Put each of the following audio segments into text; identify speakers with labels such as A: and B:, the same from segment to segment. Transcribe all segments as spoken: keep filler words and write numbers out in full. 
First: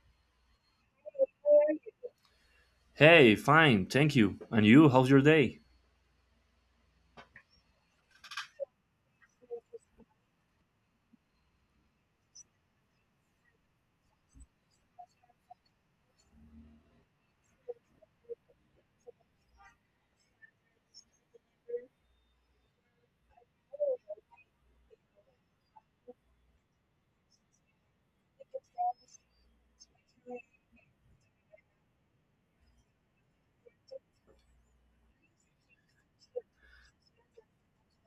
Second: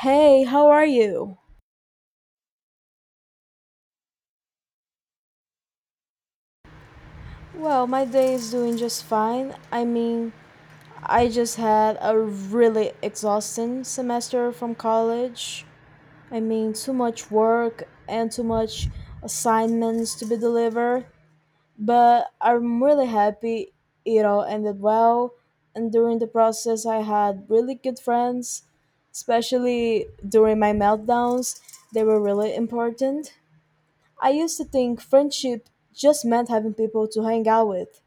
A: Hey, how are you?
B: Hey, fine, thank you. And you, how's your day?
A: Well, my day is doing just fine. I mean, I just had a really exhausting semester from college. I mean, too much work and too much assignments to be delivered. But I'm really happy it all ended well. And during the process, I had really good friends, especially during my meltdowns. They were really important. I used to think friendship just meant having people to hang out with,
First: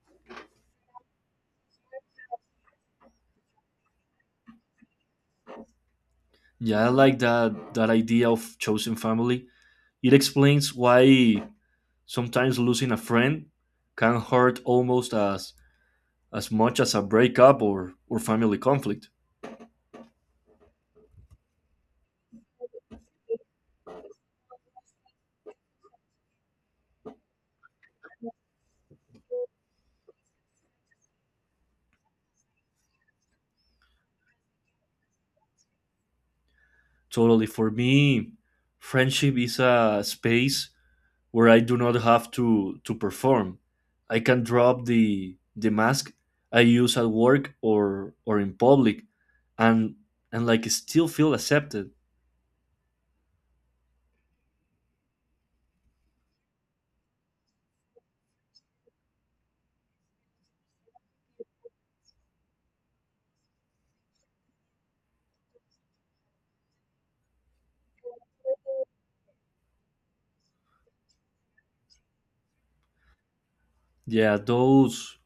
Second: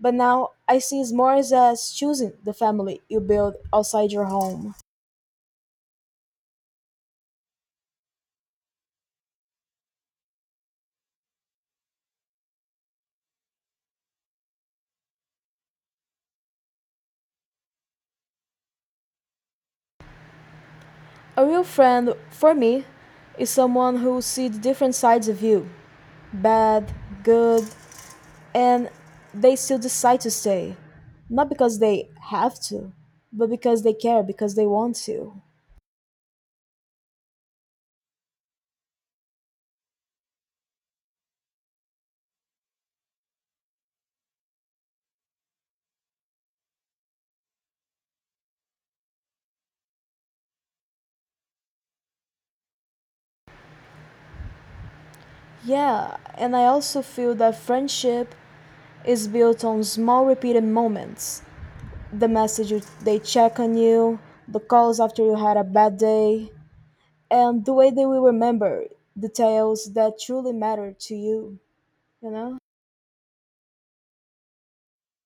A: but now I see it more as as choosing the family you build outside your home.
B: Yeah, I like that that idea of chosen family. It explains why sometimes losing a friend can hurt almost as as much as a breakup or or family conflict.
A: A real friend, for me, is someone who sees different sides of you bad, good, and they still decide to stay. Not because they have to, but because they care, because they want to.
B: Totally, for me, friendship is a space where I do not have to to perform. I can drop the the mask I use at work or or in public, and and like still feel accepted.
A: Yeah, and I also feel that friendship is built on small repeated moments the messages they check on you, the calls after you had a bad day, and the way they will remember details that truly matter to you, you know?
B: Yeah, those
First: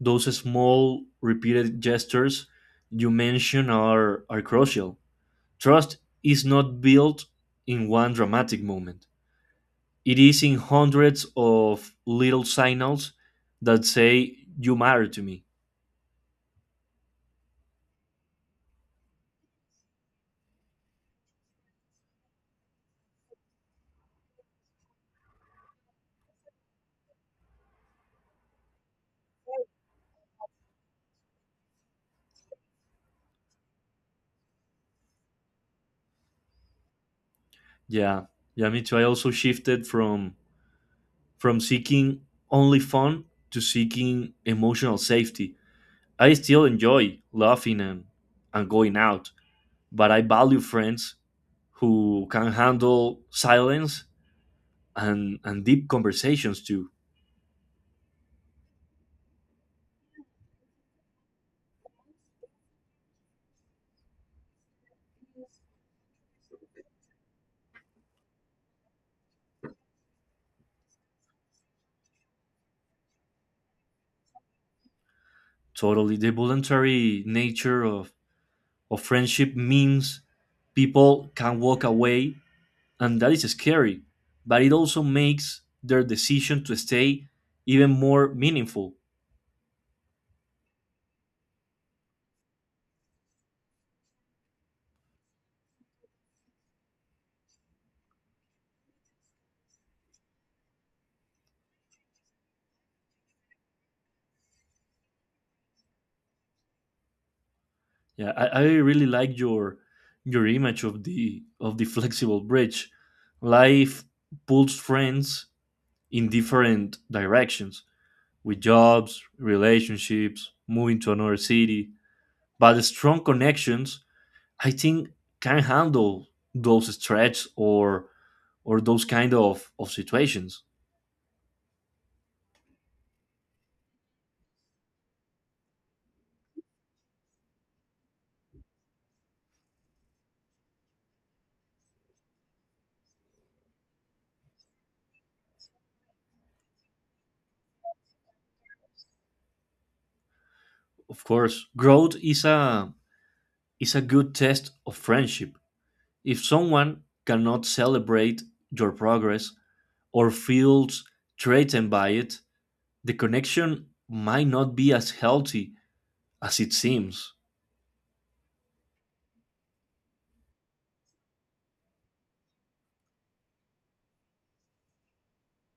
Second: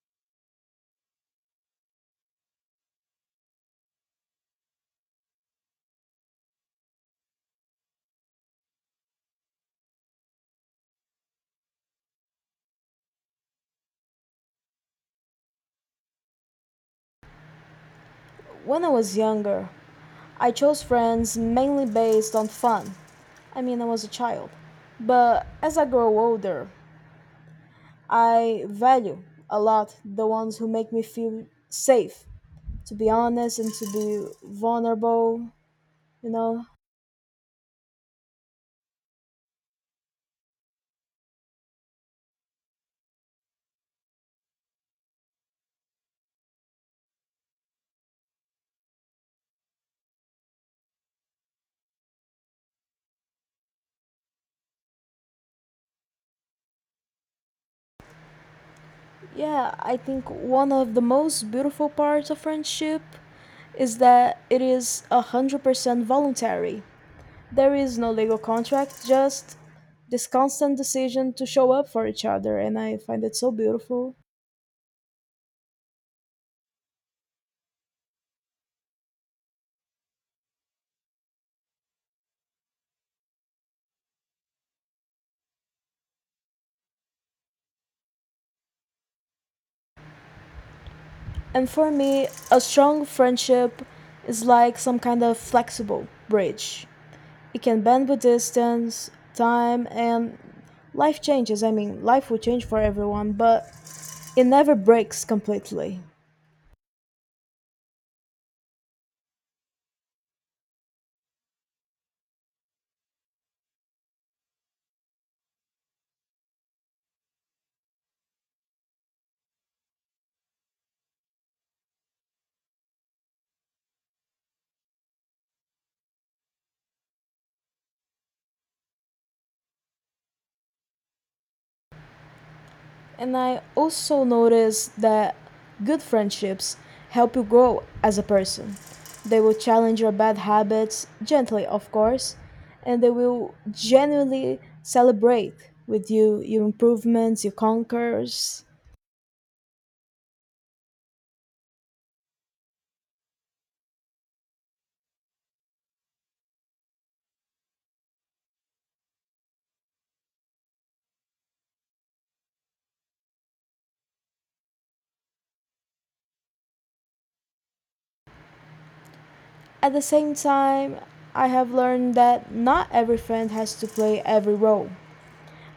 B: those small repeated gestures you mention are are crucial. Trust is not built in one dramatic moment. It is in hundreds of little signals that say you matter to me.
A: When I was younger, I chose friends mainly based on fun. I mean, I was a child. But as I grow older, I value a lot the ones who make me feel safe, to be honest and to be vulnerable, you know?
B: Yeah. Yeah, me too. I also shifted from from seeking only fun to seeking emotional safety. I still enjoy laughing and, and going out, but I value friends who can handle silence and, and deep conversations too.
A: Yeah, I think one of the most beautiful parts of friendship is that it is one hundred percent voluntary. There is no legal contract, just this constant decision to show up for each other, and I find it so beautiful.
B: Totally. The voluntary nature of, of friendship means people can walk away, and that is scary, but it also makes their decision to stay even more meaningful.
A: And for me, a strong friendship is like some kind of flexible bridge. It can bend with distance, time, and life changes. I mean, life will change for everyone, but it never breaks completely.
B: Yeah, I, I really like your your image of the of the flexible bridge. Life pulls friends in different directions with jobs, relationships, moving to another city. But the strong connections, I think, can handle those stretches or or those kind of, of situations.
A: And I also noticed that good friendships help you grow as a person. They will challenge your bad habits, gently, of course, and they will genuinely celebrate with you your improvements, your conquers.
B: Of course, growth is a is a good test of friendship. If someone cannot celebrate your progress or feels threatened by it, the connection might not be as healthy as it seems.
A: At the same time, I have learned that not every friend has to play every role.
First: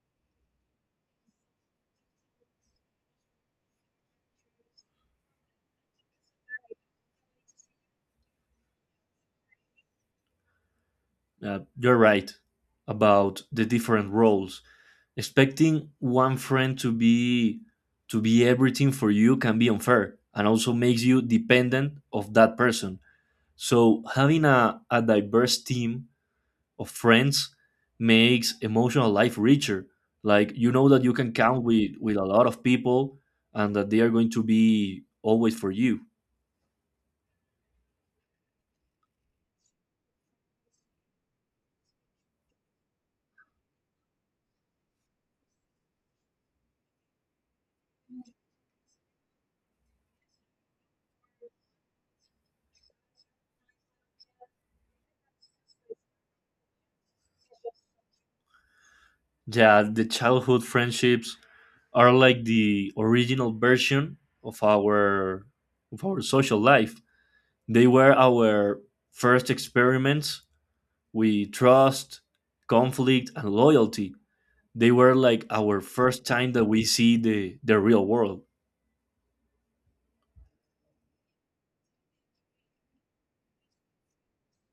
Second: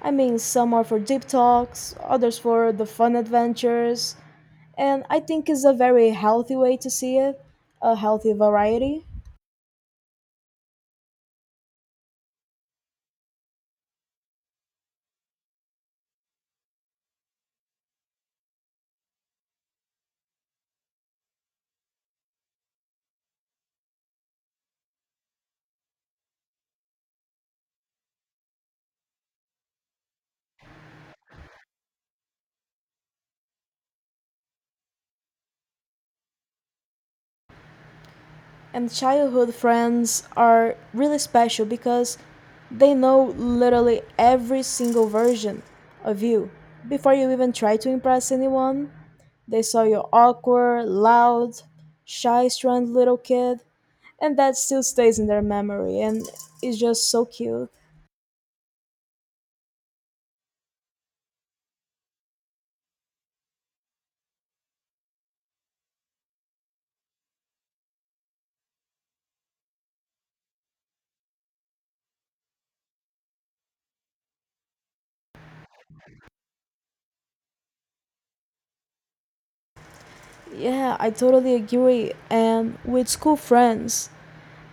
A: I mean, some are for deep talks, others for the fun adventures, and I think it's a very healthy way to see it, a healthy variety.
B: Uh, you're right about the different roles. Expecting one friend to be to be everything for you can be unfair and also makes you dependent of that person, so having a, a diverse team of friends makes emotional life richer, like you know that you can count with with a lot of people and that they are going to be always for you.
A: And childhood friends are really special because they know literally every single version of you. Before you even try to impress anyone, they saw your awkward, loud, shy, strand little kid, and that still stays in their memory and is just so cute.
B: Yeah, the childhood friendships are like the original version of our of our social life. They were our first experiments with trust, conflict, and loyalty. They were like our first time that we see the, the real world.
A: Yeah, I totally agree. And with school friends,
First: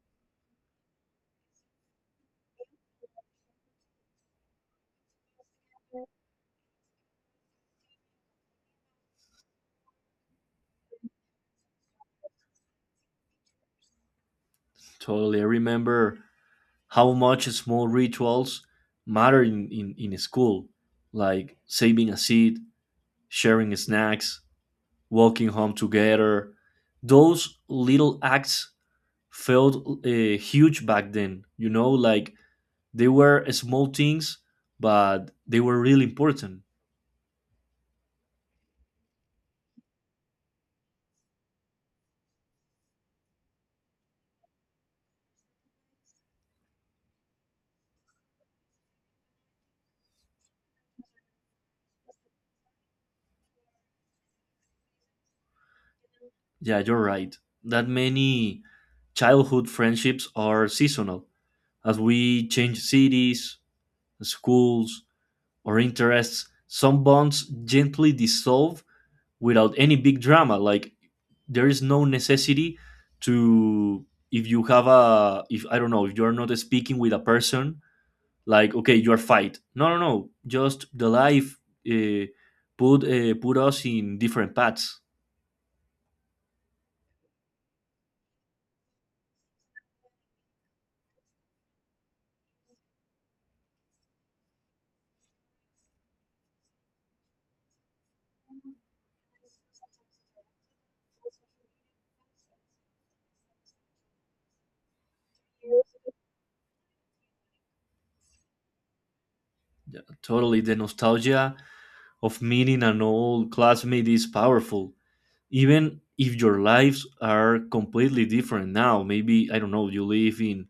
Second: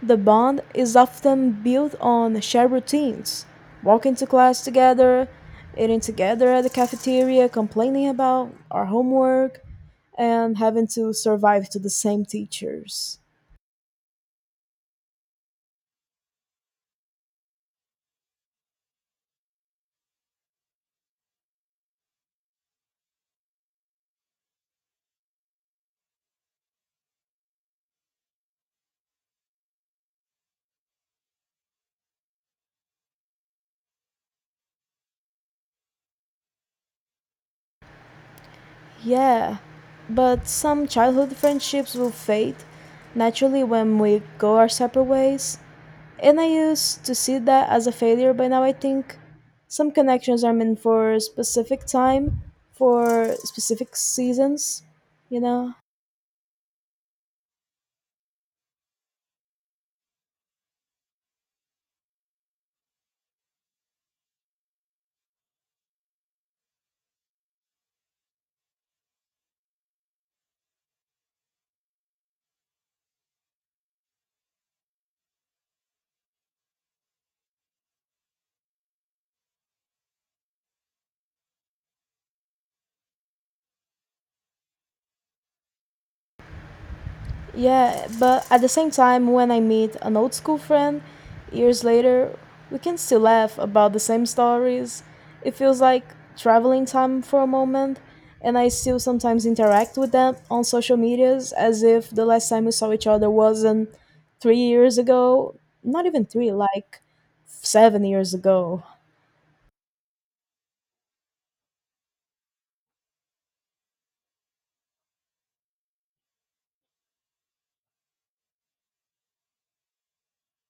A: The bond is often built on shared routines walking to class together, eating together at the cafeteria, complaining about our homework, and having to survive to the same teachers.
B: Totally. I remember how much small rituals matter in, in, in school, like saving a seat, sharing snacks, walking home together. Those little acts felt uh, huge back then, you know, like they were small things, but they were really important.
A: Yeah, but some childhood friendships will fade naturally when we go our separate ways. And I used to see that as a failure, but now I think some connections are meant for specific time, for specific seasons, you know?
B: Yeah, you're right, that many childhood friendships are seasonal. As we change cities, schools, or interests, some bonds gently dissolve without any big drama. Like there is no necessity to, if you have a, if I don't know, if you're not speaking with a person, like okay, you are fight, no, no, no, just the life uh, put uh, put us in different paths.
A: Yeah, but at the same time, when I meet an old school friend years later, we can still laugh about the same stories. It feels like traveling time for a moment, and I still sometimes interact with them on social medias as if the last time we saw each other wasn't three years ago. Not even three, like seven years ago.
B: Totally, the nostalgia of meeting an old classmate is powerful even if your lives are completely different now. Maybe, I don't know, you live in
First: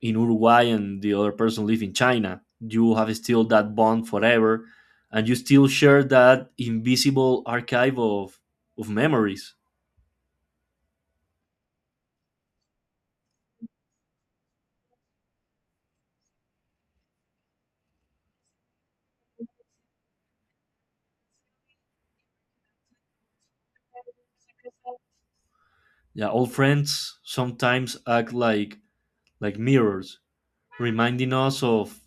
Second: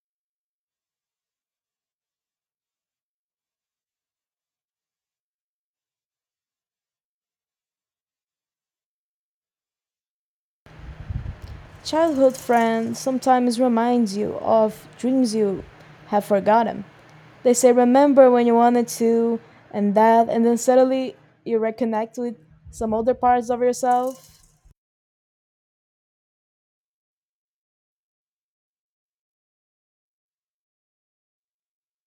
B: in Uruguay and the other person live in China. You have still that bond forever, and you still share that invisible archive of of memories.
A: Childhood friends sometimes reminds you of dreams you have forgotten. They say remember when you wanted to and that and then suddenly you reconnect with some other parts of yourself.
B: Yeah, old friends sometimes act like like mirrors, reminding us of,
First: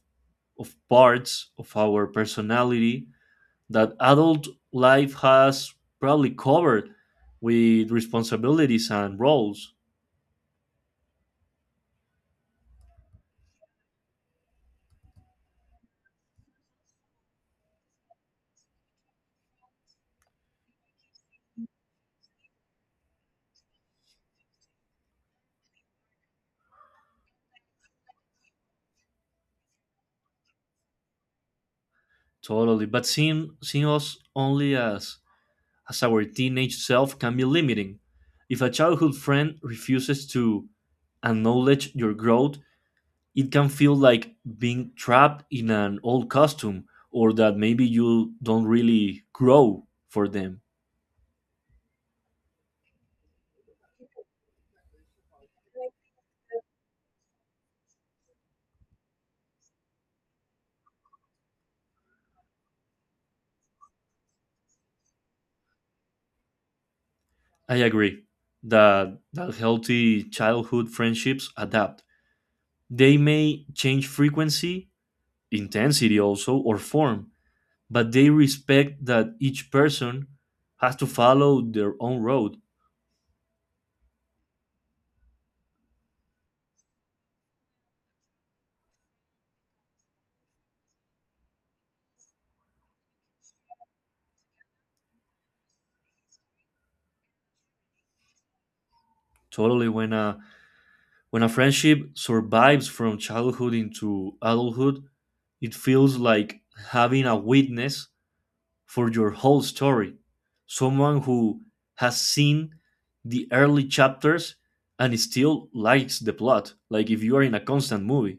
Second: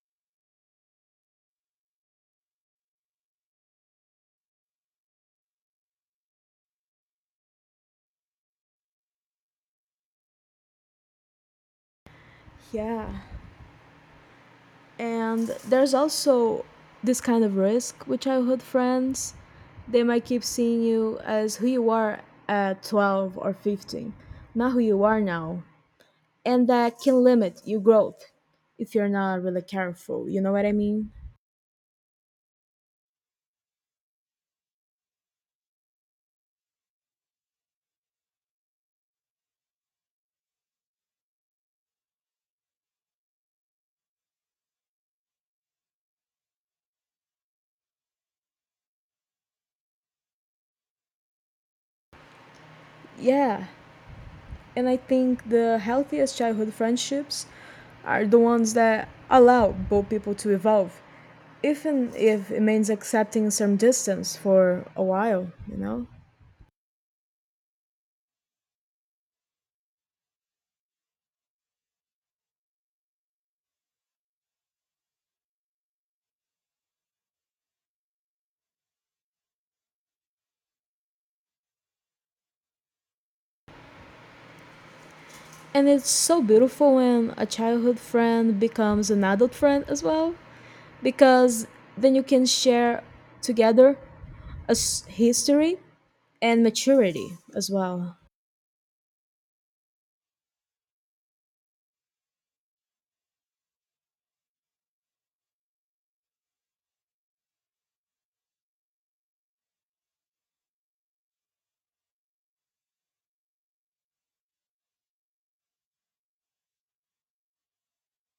B: of parts of our personality that adult life has probably covered with responsibilities and roles.
A: Yeah. And there's also this kind of risk with childhood friends. They might keep seeing you as who you are at twelve or fifteen, not who you are now. and that can limit your growth if you're not really careful. You know what I mean?
B: Totally. But seeing, seeing us only as, as our teenage self can be limiting. If a childhood friend refuses to acknowledge your growth, it can feel like being trapped in an old costume, or that maybe you don't really grow for them.
A: Yeah, and I think the healthiest childhood friendships are the ones that allow both people to evolve, even if it means accepting some distance for a while, you know?
B: I agree that, that healthy childhood friendships adapt. They may change frequency, intensity also, or form, but they respect that each person has to follow their own road.
A: And it's so beautiful when a childhood friend becomes an adult friend as well, because then you can share together a s- history and maturity as well.
B: Totally, when a, when a friendship survives from childhood into adulthood, it feels like having a witness for your whole story. Someone who has seen the early chapters and still likes the plot. Like if you are in a constant movie.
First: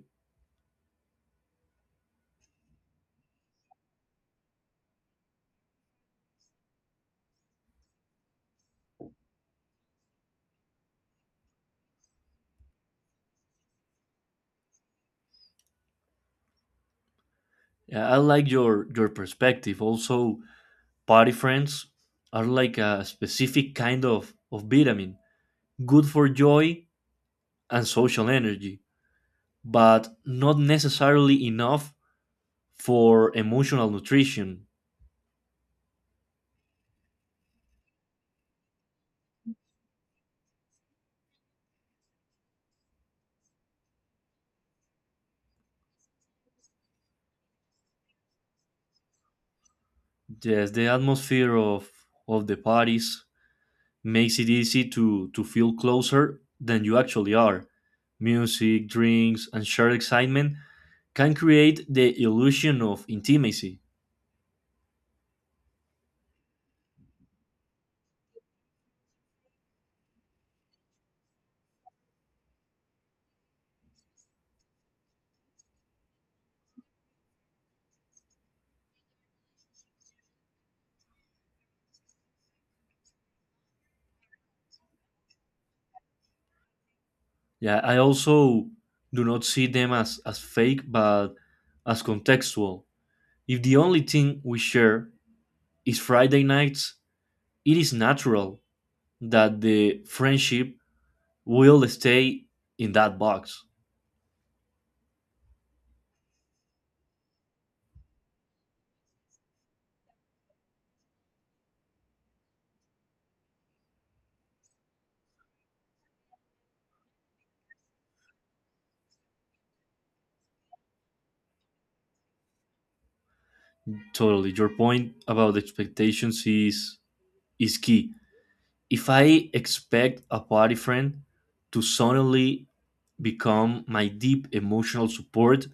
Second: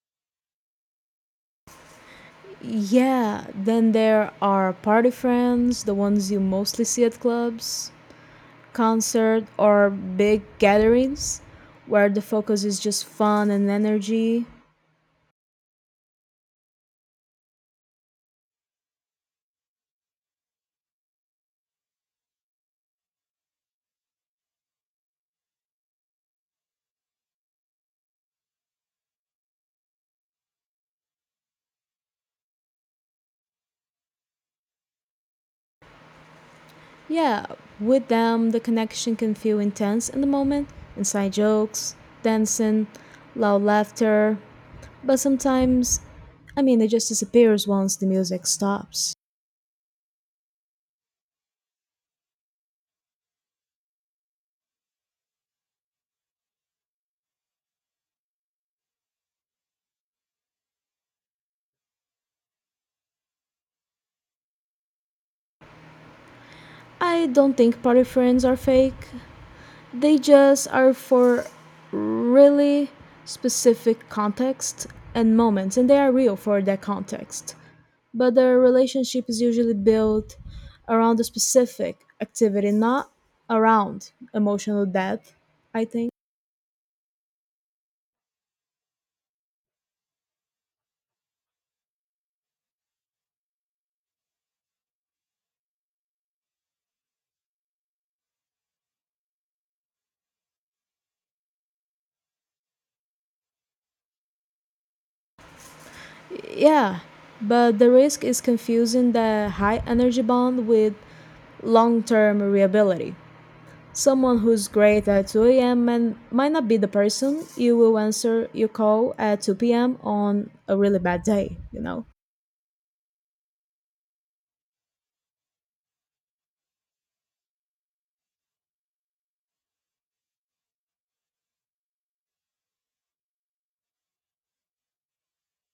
A: Yeah, then there are party friends, the ones you mostly see at clubs, concert, or big gatherings where the focus is just fun and energy.
B: Yeah, I like your your perspective. Also, party friends are like a specific kind of, of vitamin, good for joy and social energy, but not necessarily enough for emotional nutrition.
A: Yeah, with them, the connection can feel intense in the moment inside jokes, dancing, loud laughter, but sometimes, I mean, it just disappears once the music stops.
B: Yes, the atmosphere of of the parties makes it easy to, to feel closer than you actually are. Music, drinks, and shared excitement can create the illusion of intimacy.
A: I don't think party friends are fake. They just are for really specific context and moments, and they are real for that context. But the relationship is usually built around a specific activity, not around emotional depth, I think.
B: Yeah, I also do not see them as, as fake but as contextual. If the only thing we share is Friday nights, it is natural that the friendship will stay in that box.
A: Yeah, but the risk is confusing the high energy bond with long term reliability. Someone who's great at two a m and might not be the person you will answer your call at two p m on a really bad day, you know.
B: Totally. Your point about expectations is is key. If I expect a party friend to suddenly become my deep emotional support,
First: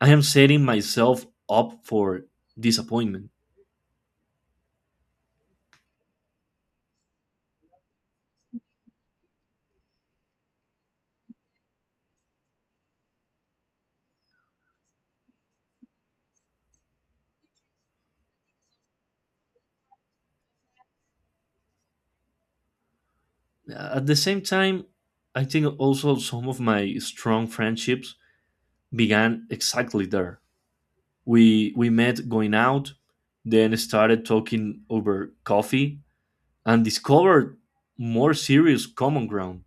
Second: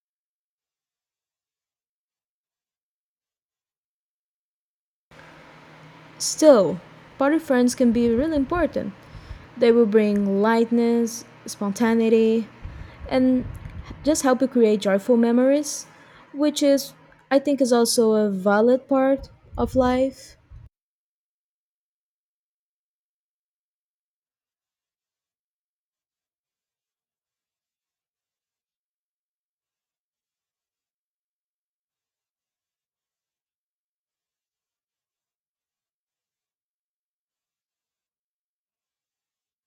B: I am setting myself up for disappointment.
A: Still, party friends can be really important. They will bring lightness, spontaneity, and just help you create joyful memories, which is, I think, is also a valid part of life.
B: At the same time, I think also some of my strong friendships began exactly there. We we met going out, then started talking over coffee, and discovered more serious common ground.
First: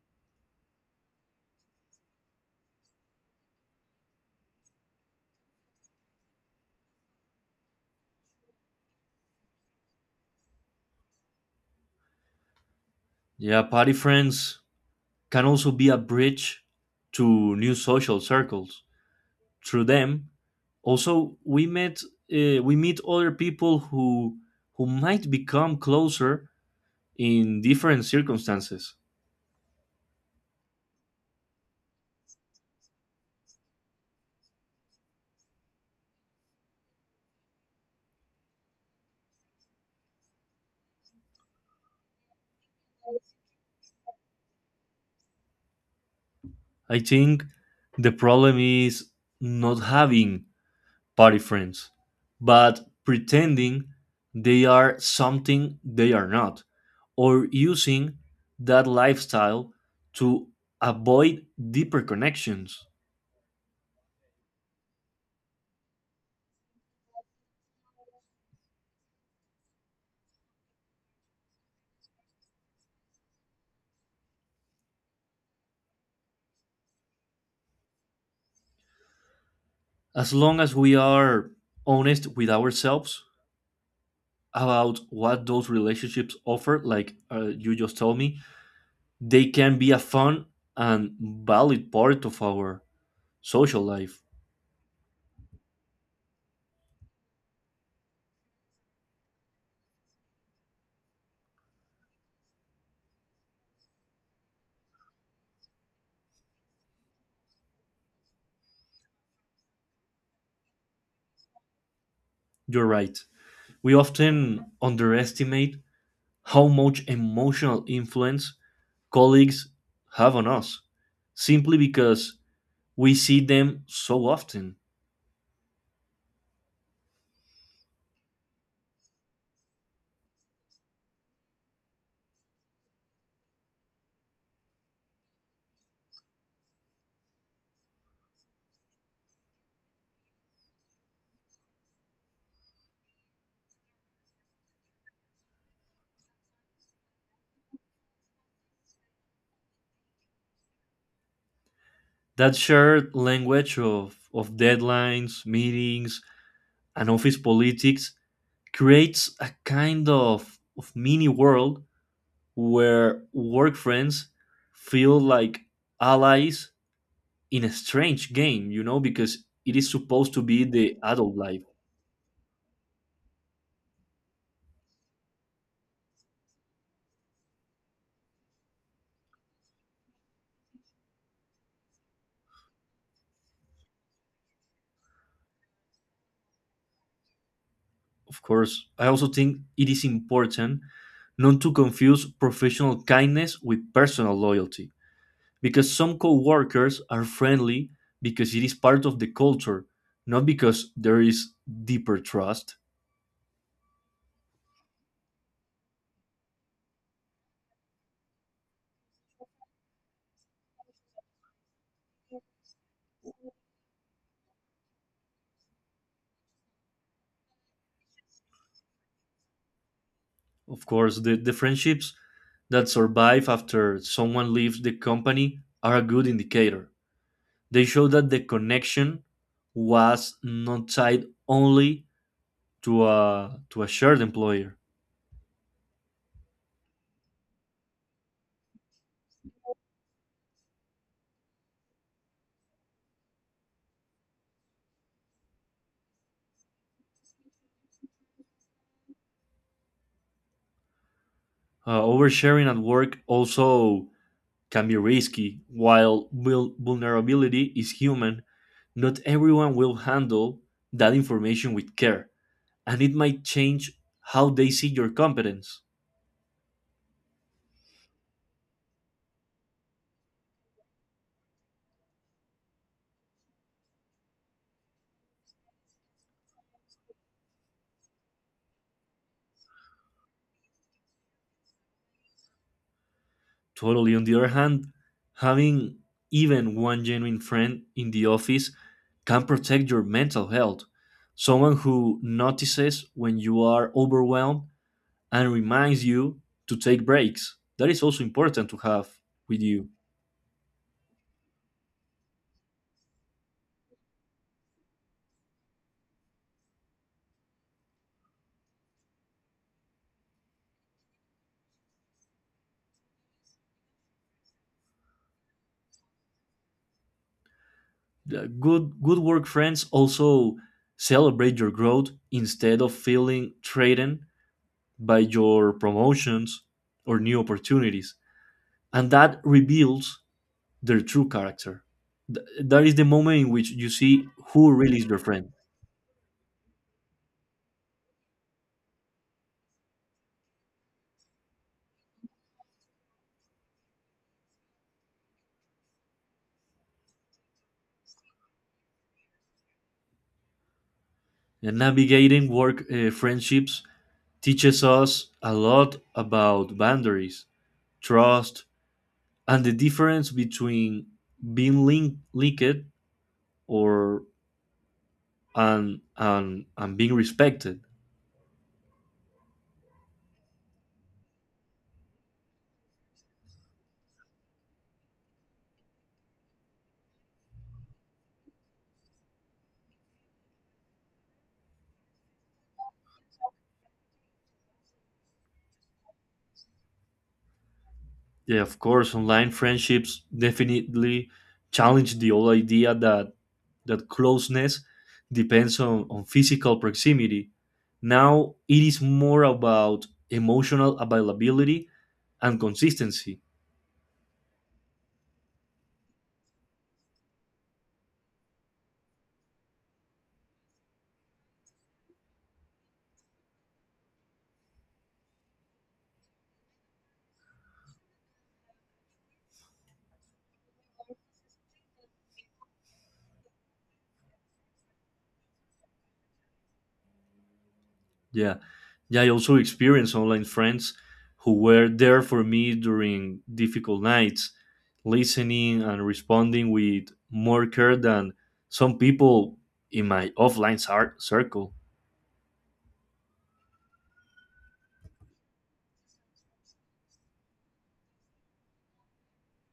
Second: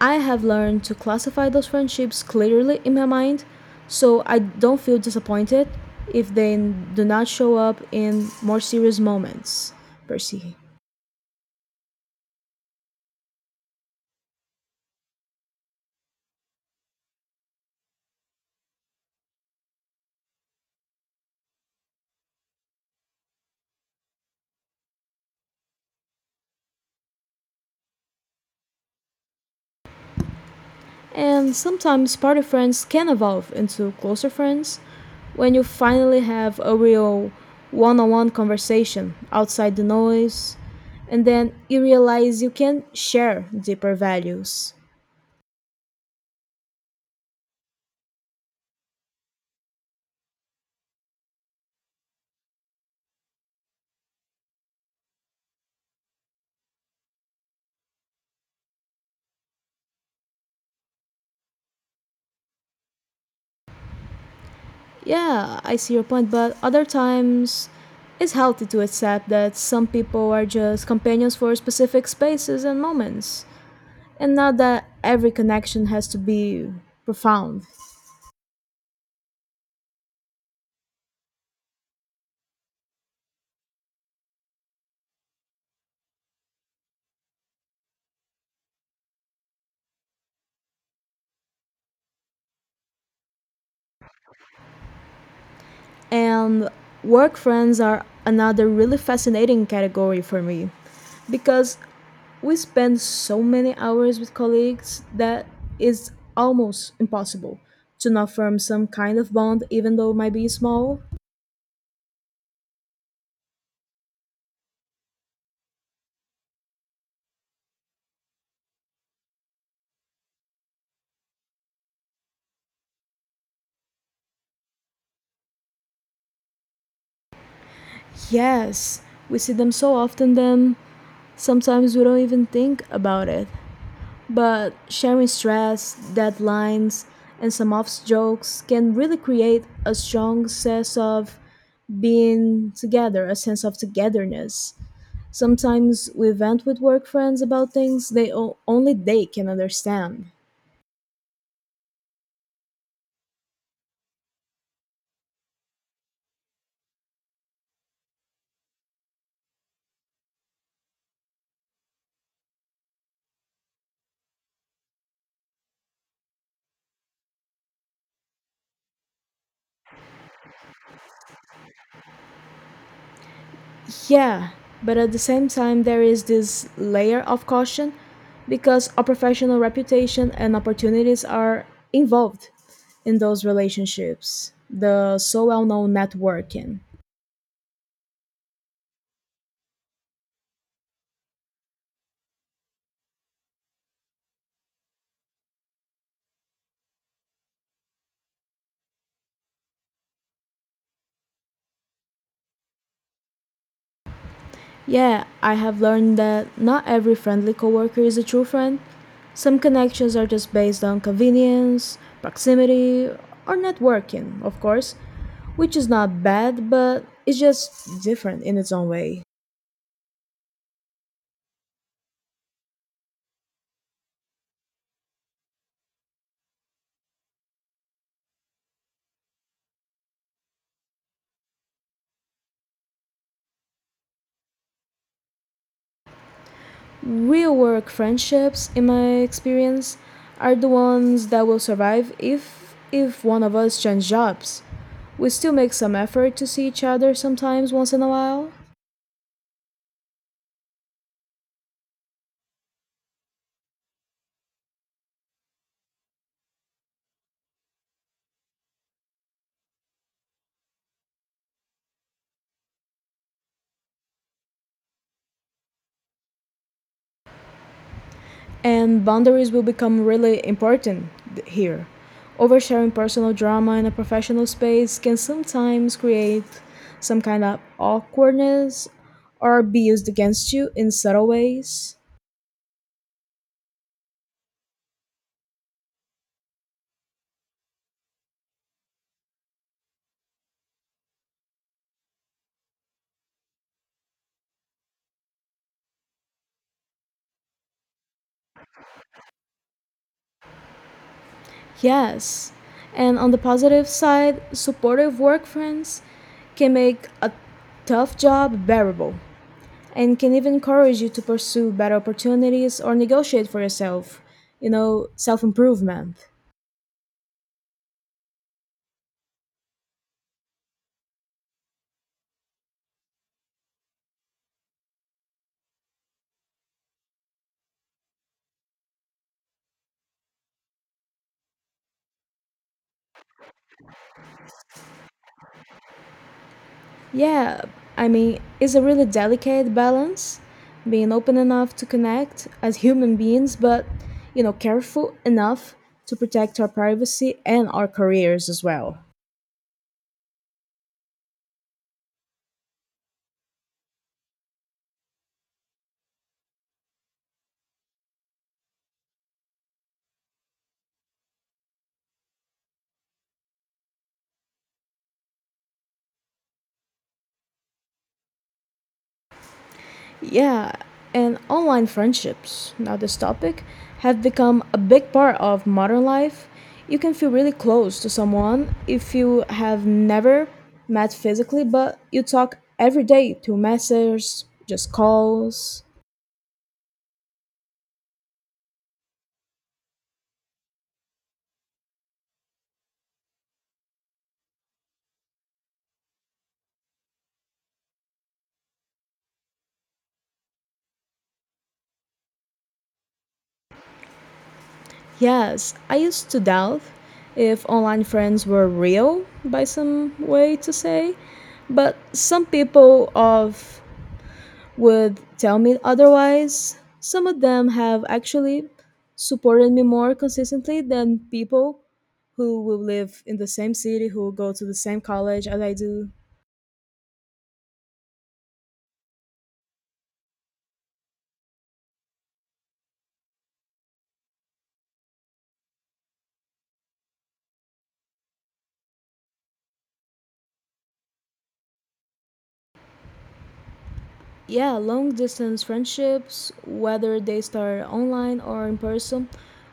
A: I have learned to classify those friendships clearly in my mind so I don't feel disappointed if they do not show up in more serious moments, Percy.
B: Yeah, party friends can also be a bridge to new social circles. Through them, also we met uh, we meet other people who who might become closer in different circumstances.
A: And sometimes party friends can evolve into closer friends when you finally have a real one on one conversation outside the noise, and then you realize you can share deeper values.
B: I think the problem is not having party friends, but pretending they are something they are not, or using that lifestyle to avoid deeper connections.
A: Yeah, I see your point, but other times it's healthy to accept that some people are just companions for specific spaces and moments, and not that every connection has to be profound.
B: As long as we are honest with ourselves about what those relationships offer, like uh, you just told me, they can be a fun and valid part of our social life.
A: And work friends are another really fascinating category for me because we spend so many hours with colleagues that it's almost impossible to not form some kind of bond, even though it might be small.
B: You're right. We often underestimate how much emotional influence colleagues have on us simply because we see them so often.
A: Yes, we see them so often then Sometimes we don't even think about it, but sharing stress, deadlines, and some off jokes can really create a strong sense of being together, a sense of togetherness. Sometimes we vent with work friends about things they o- only they can understand.
B: That shared language of, of deadlines, meetings, and office politics creates a kind of, of mini world where work friends feel like allies in a strange game, you know, because it is supposed to be the adult life.
A: Yeah, but at the same time, there is this layer of caution because our professional reputation and opportunities are involved in those relationships, the so well known networking.
B: Of course, I also think it is important not to confuse professional kindness with personal loyalty, because some coworkers are friendly because it is part of the culture, not because there is deeper trust.
A: Yeah, I have learned that not every friendly coworker is a true friend. Some connections are just based on convenience, proximity, or networking, of course, which is not bad, but it's just different in its own way.
B: Of course, the, the friendships that survive after someone leaves the company are a good indicator. They show that the connection was not tied only to a to a shared employer.
A: Real work friendships, in my experience, are the ones that will survive if if one of us change jobs. We still make some effort to see each other sometimes once in a while,
B: Uh, oversharing at work also can be risky. While vul- vulnerability is human, not everyone will handle that information with care, and it might change how they see your competence.
A: and boundaries will become really important th- here. Oversharing personal drama in a professional space can sometimes create some kind of awkwardness or be used against you in subtle ways.
B: Totally. On the other hand, having even one genuine friend in the office can protect your mental health. Someone who notices when you are overwhelmed and reminds you to take breaks. That is also important to have with you.
A: Yes. And on the positive side, supportive work friends can make a tough job bearable and can even encourage you to pursue better opportunities or negotiate for yourself, you know, self improvement.
B: The good good work friends also celebrate your growth instead of feeling threatened by your promotions or new opportunities, and that reveals their true character. Th- that is the moment in which you see who really is your friend.
A: Yeah, I mean, it's a really delicate balance being open enough to connect as human beings, but, you know, careful enough to protect our privacy and our careers as well.
B: And navigating work uh, friendships teaches us a lot about boundaries, trust, and the difference between being link- linked or and and and being respected.
A: Yeah, and online friendships, now this topic, have become a big part of modern life. You can feel really close to someone if you have never met physically, but you talk every day through messages, just calls.
B: Yeah, of course, online friendships definitely challenge the old idea that that closeness depends on, on physical proximity. Now it is more about emotional availability and consistency.
A: Yes, I used to doubt if online friends were real, by some way to say, but some people of would tell me otherwise. Some of them have actually supported me more consistently than people who will live in the same city, who go to the same college as I do.
B: Yeah. Yeah, I also experienced online friends who were there for me during difficult nights, listening and responding with more care than some people in my offline cir- circle.
A: Yeah, long distance friendships, whether they start online or in person,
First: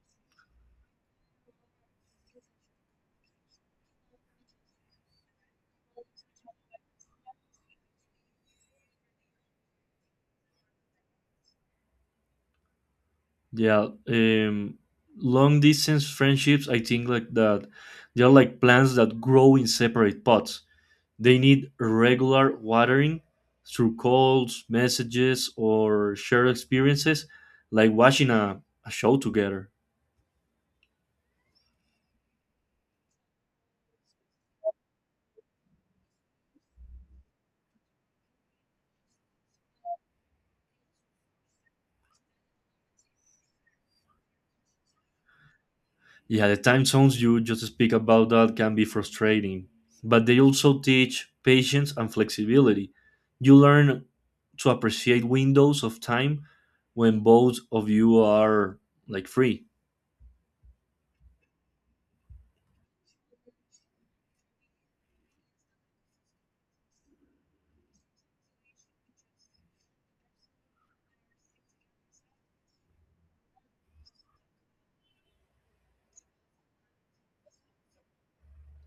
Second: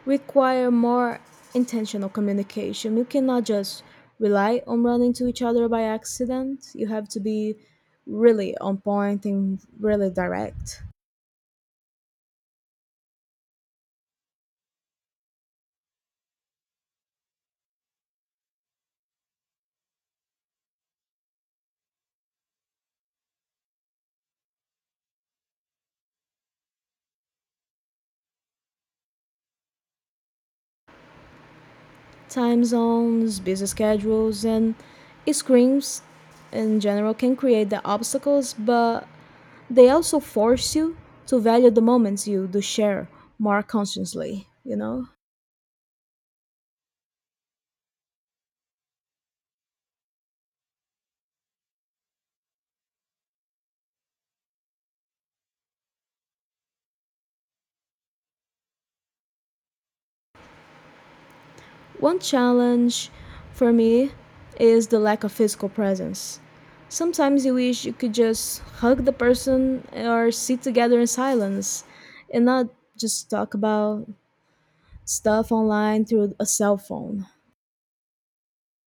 A: require more intentional communication. You cannot just rely on running to each other by accident. You have to be really on point and really direct.
B: Yeah, um, long distance friendships, I think like that they are like plants that grow in separate pots. They need regular watering through calls, messages, or shared experiences, like watching a, a show together.
A: time zones, busy schedules, and screens in general can create the obstacles, but they also force you to value the moments you do share more consciously, you know?
B: Yeah, the time zones you just speak about that can be frustrating, but they also teach patience and flexibility. You learn to appreciate windows of time when both of you are like free.
A: One challenge for me is the lack of physical presence. Sometimes you wish you could just hug the person or sit together in silence and not just talk about stuff online through a cell phone.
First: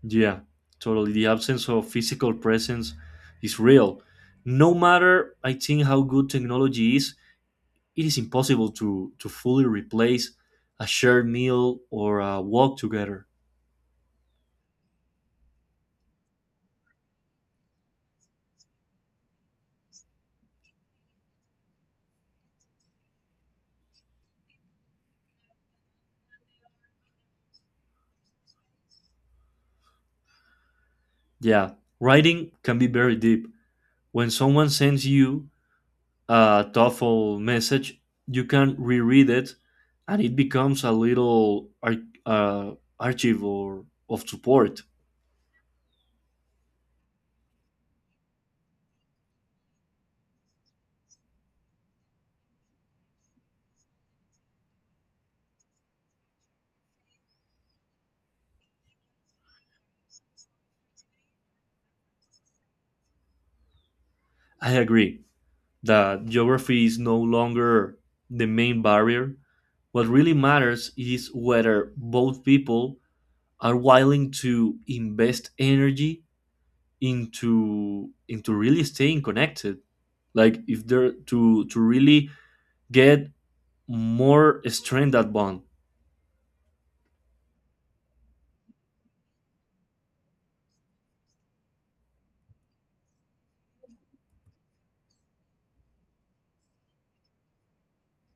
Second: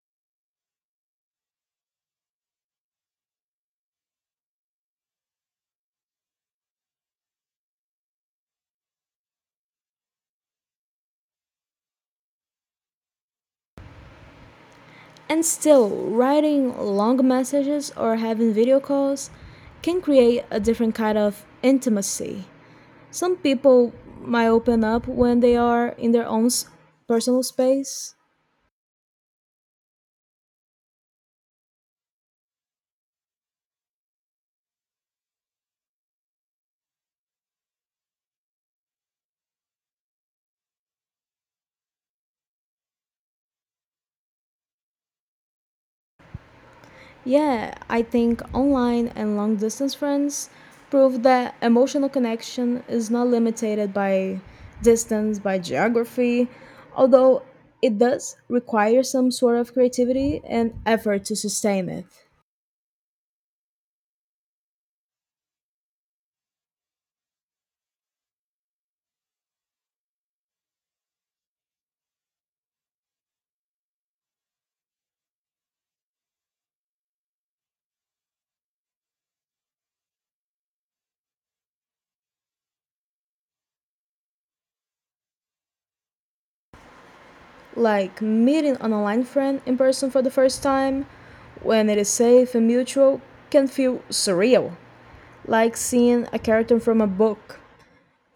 B: Yeah, totally. The absence of physical presence is real. No matter, I think, how good technology is, it is impossible to, to fully replace a shared meal or a walk together.
A: And still, writing long messages or having video calls can create a different kind of intimacy. Some people might open up when they are in their own s- personal space.
B: Yeah, writing can be very deep. When someone sends you a TOEFL message, you can reread it and it becomes a little ar- uh, archive, or of support.
A: Yeah, I think online and long distance friends prove that emotional connection is not limited by distance, by geography, although it does require some sort of creativity and effort to sustain it.
B: I agree that geography is no longer the main barrier. What really matters is whether both people are willing to invest energy into into really staying connected. Like if they're to to really get more strength that bond.
A: like meeting an online friend in person for the first time, when it is safe and mutual, can feel surreal, like seeing a character from a book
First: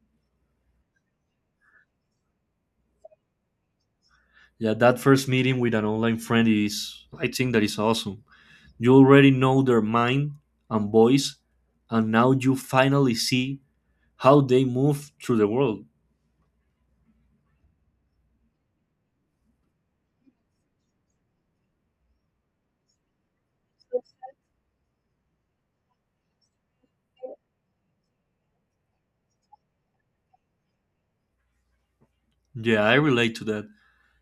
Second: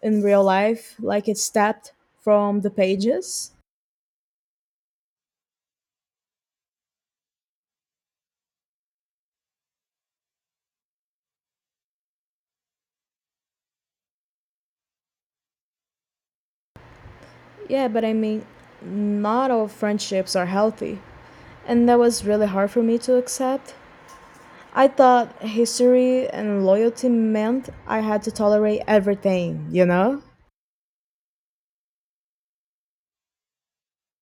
A: in real life, like it's tapped from the pages.
B: Yeah, that first meeting with an online friend is, I think that is awesome. You already know their mind and voice, and now you finally see how they move through the world.
A: Yeah, but I mean, not all friendships are healthy, and that was really hard for me to accept. I thought history and loyalty meant I had to tolerate everything, you know?
B: Yeah, I relate to that.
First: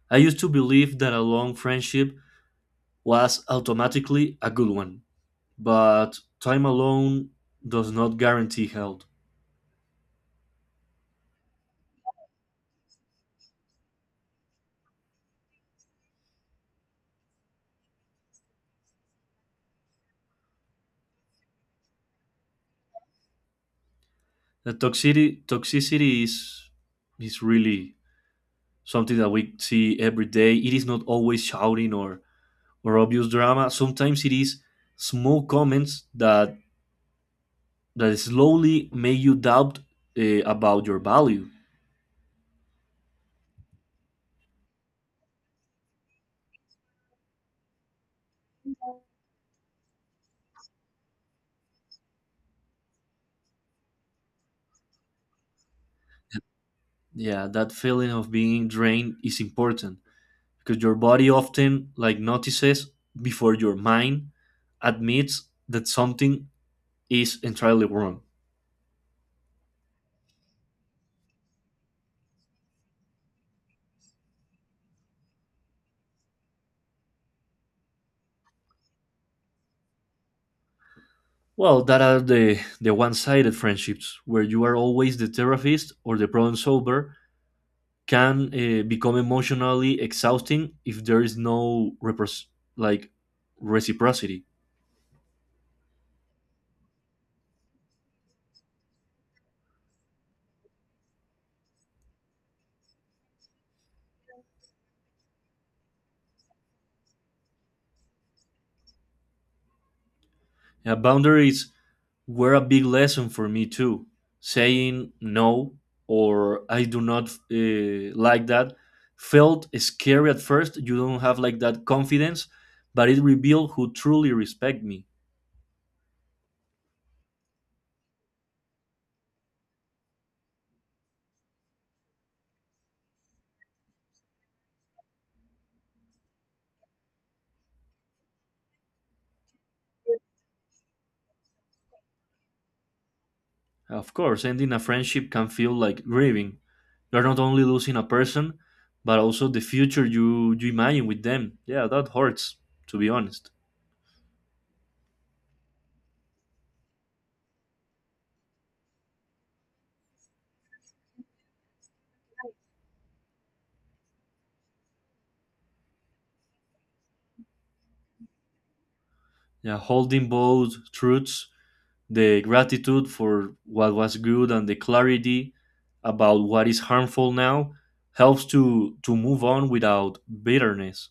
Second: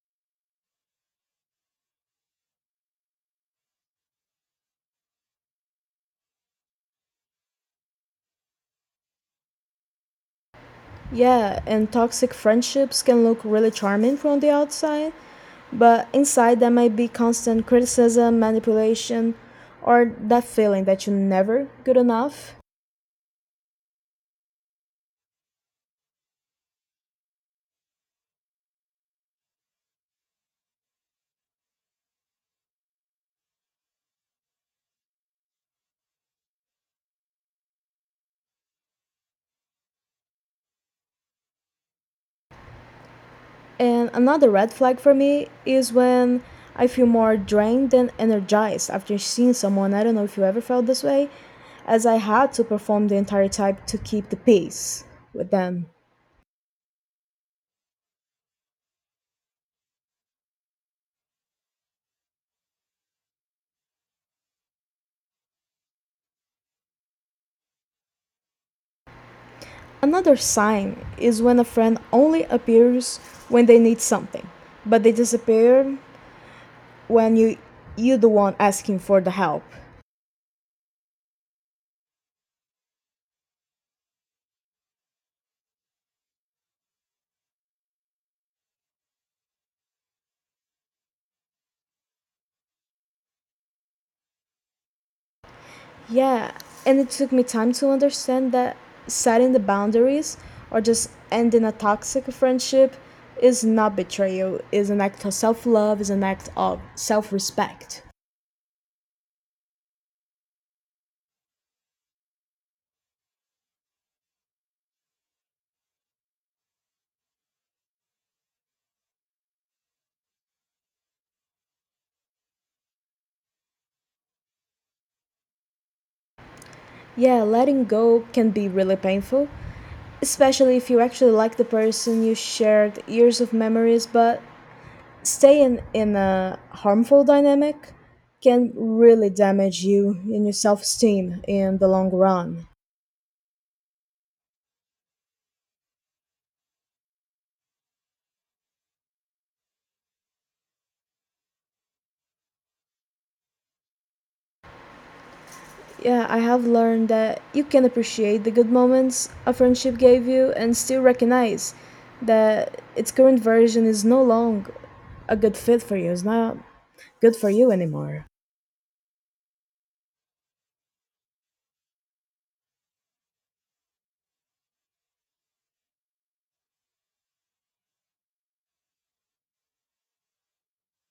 B: I used to believe that a long friendship was automatically a good one, but time alone does not guarantee health.
A: Yeah, and toxic friendships can look really charming from the outside, But inside there might be constant criticism, manipulation, or that feeling that you're never good enough.
B: The toxicity, toxicity is, is really something that we see every day. It is not always shouting or or obvious drama. Sometimes it is small comments that that slowly make you doubt uh, about your value.
A: And another red flag for me is when I feel more drained than energized after seeing someone. I don't know if you ever felt this way, as I had to perform the entire type to keep the pace with them.
B: Yeah, that feeling of being drained is important because your body often like notices before your mind admits that something is entirely wrong.
A: Another sign is when a friend only appears when they need something, but they disappear when you you're the one asking for the help.
B: Well, that are the, the one sided friendships where you are always the therapist or the problem solver can uh, become emotionally exhausting if there is no repros- like reciprocity.
A: Yeah, and it took me time to understand that setting the boundaries or just ending a toxic friendship is not betrayal, is an act of self-love, is an act of self-respect.
B: Uh, boundaries were a big lesson for me too. Saying no or I do not uh, like that felt scary at first. You don't have like that confidence, but it revealed who truly respect me.
A: Yeah, letting go can be really painful, especially if you actually like the person you shared years of memories, but staying in a harmful dynamic can really damage you and your self-esteem in the long run.
B: Of course, ending a friendship can feel like grieving. You're not only losing a person, but also the future you, you imagine with them. Yeah, that hurts, to be honest.
A: Yeah, I have learned that you can appreciate the good moments a friendship gave you and still recognize that its current version is no longer a good fit for you. It's not good for you anymore.
B: Yeah, holding both truths, the gratitude for what was good and the clarity about what is harmful now helps to, to move on without bitterness.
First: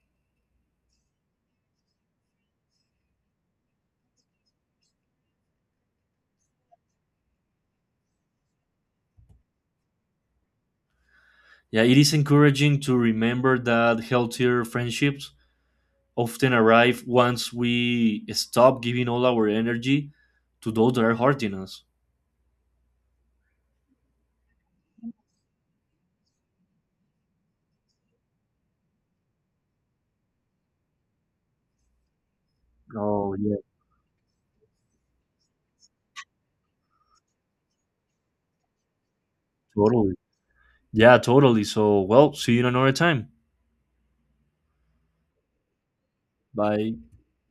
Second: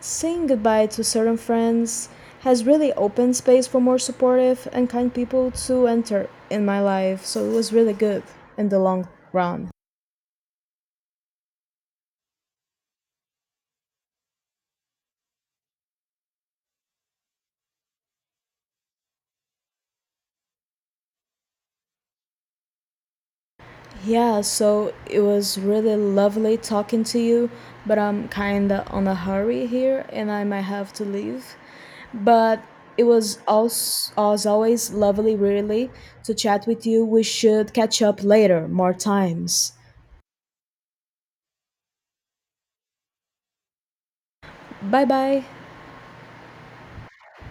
A: Saying goodbye to certain friends has really opened space for more supportive and kind people to enter in my life, so it was really good in the long run.
B: Yeah, it is encouraging to remember that healthier friendships often arrive once we stop giving all our energy to those that are hurting us.
A: Yeah, so it was really lovely talking to you, but I'm kinda on a hurry here and I might have to leave. But it
B: Oh,
A: was
B: yeah,
A: also, as always lovely, really, to chat with you. We should catch up later, more times.
B: totally. Yeah, totally. So, well, see you in another time.
A: Bye bye.
B: Bye.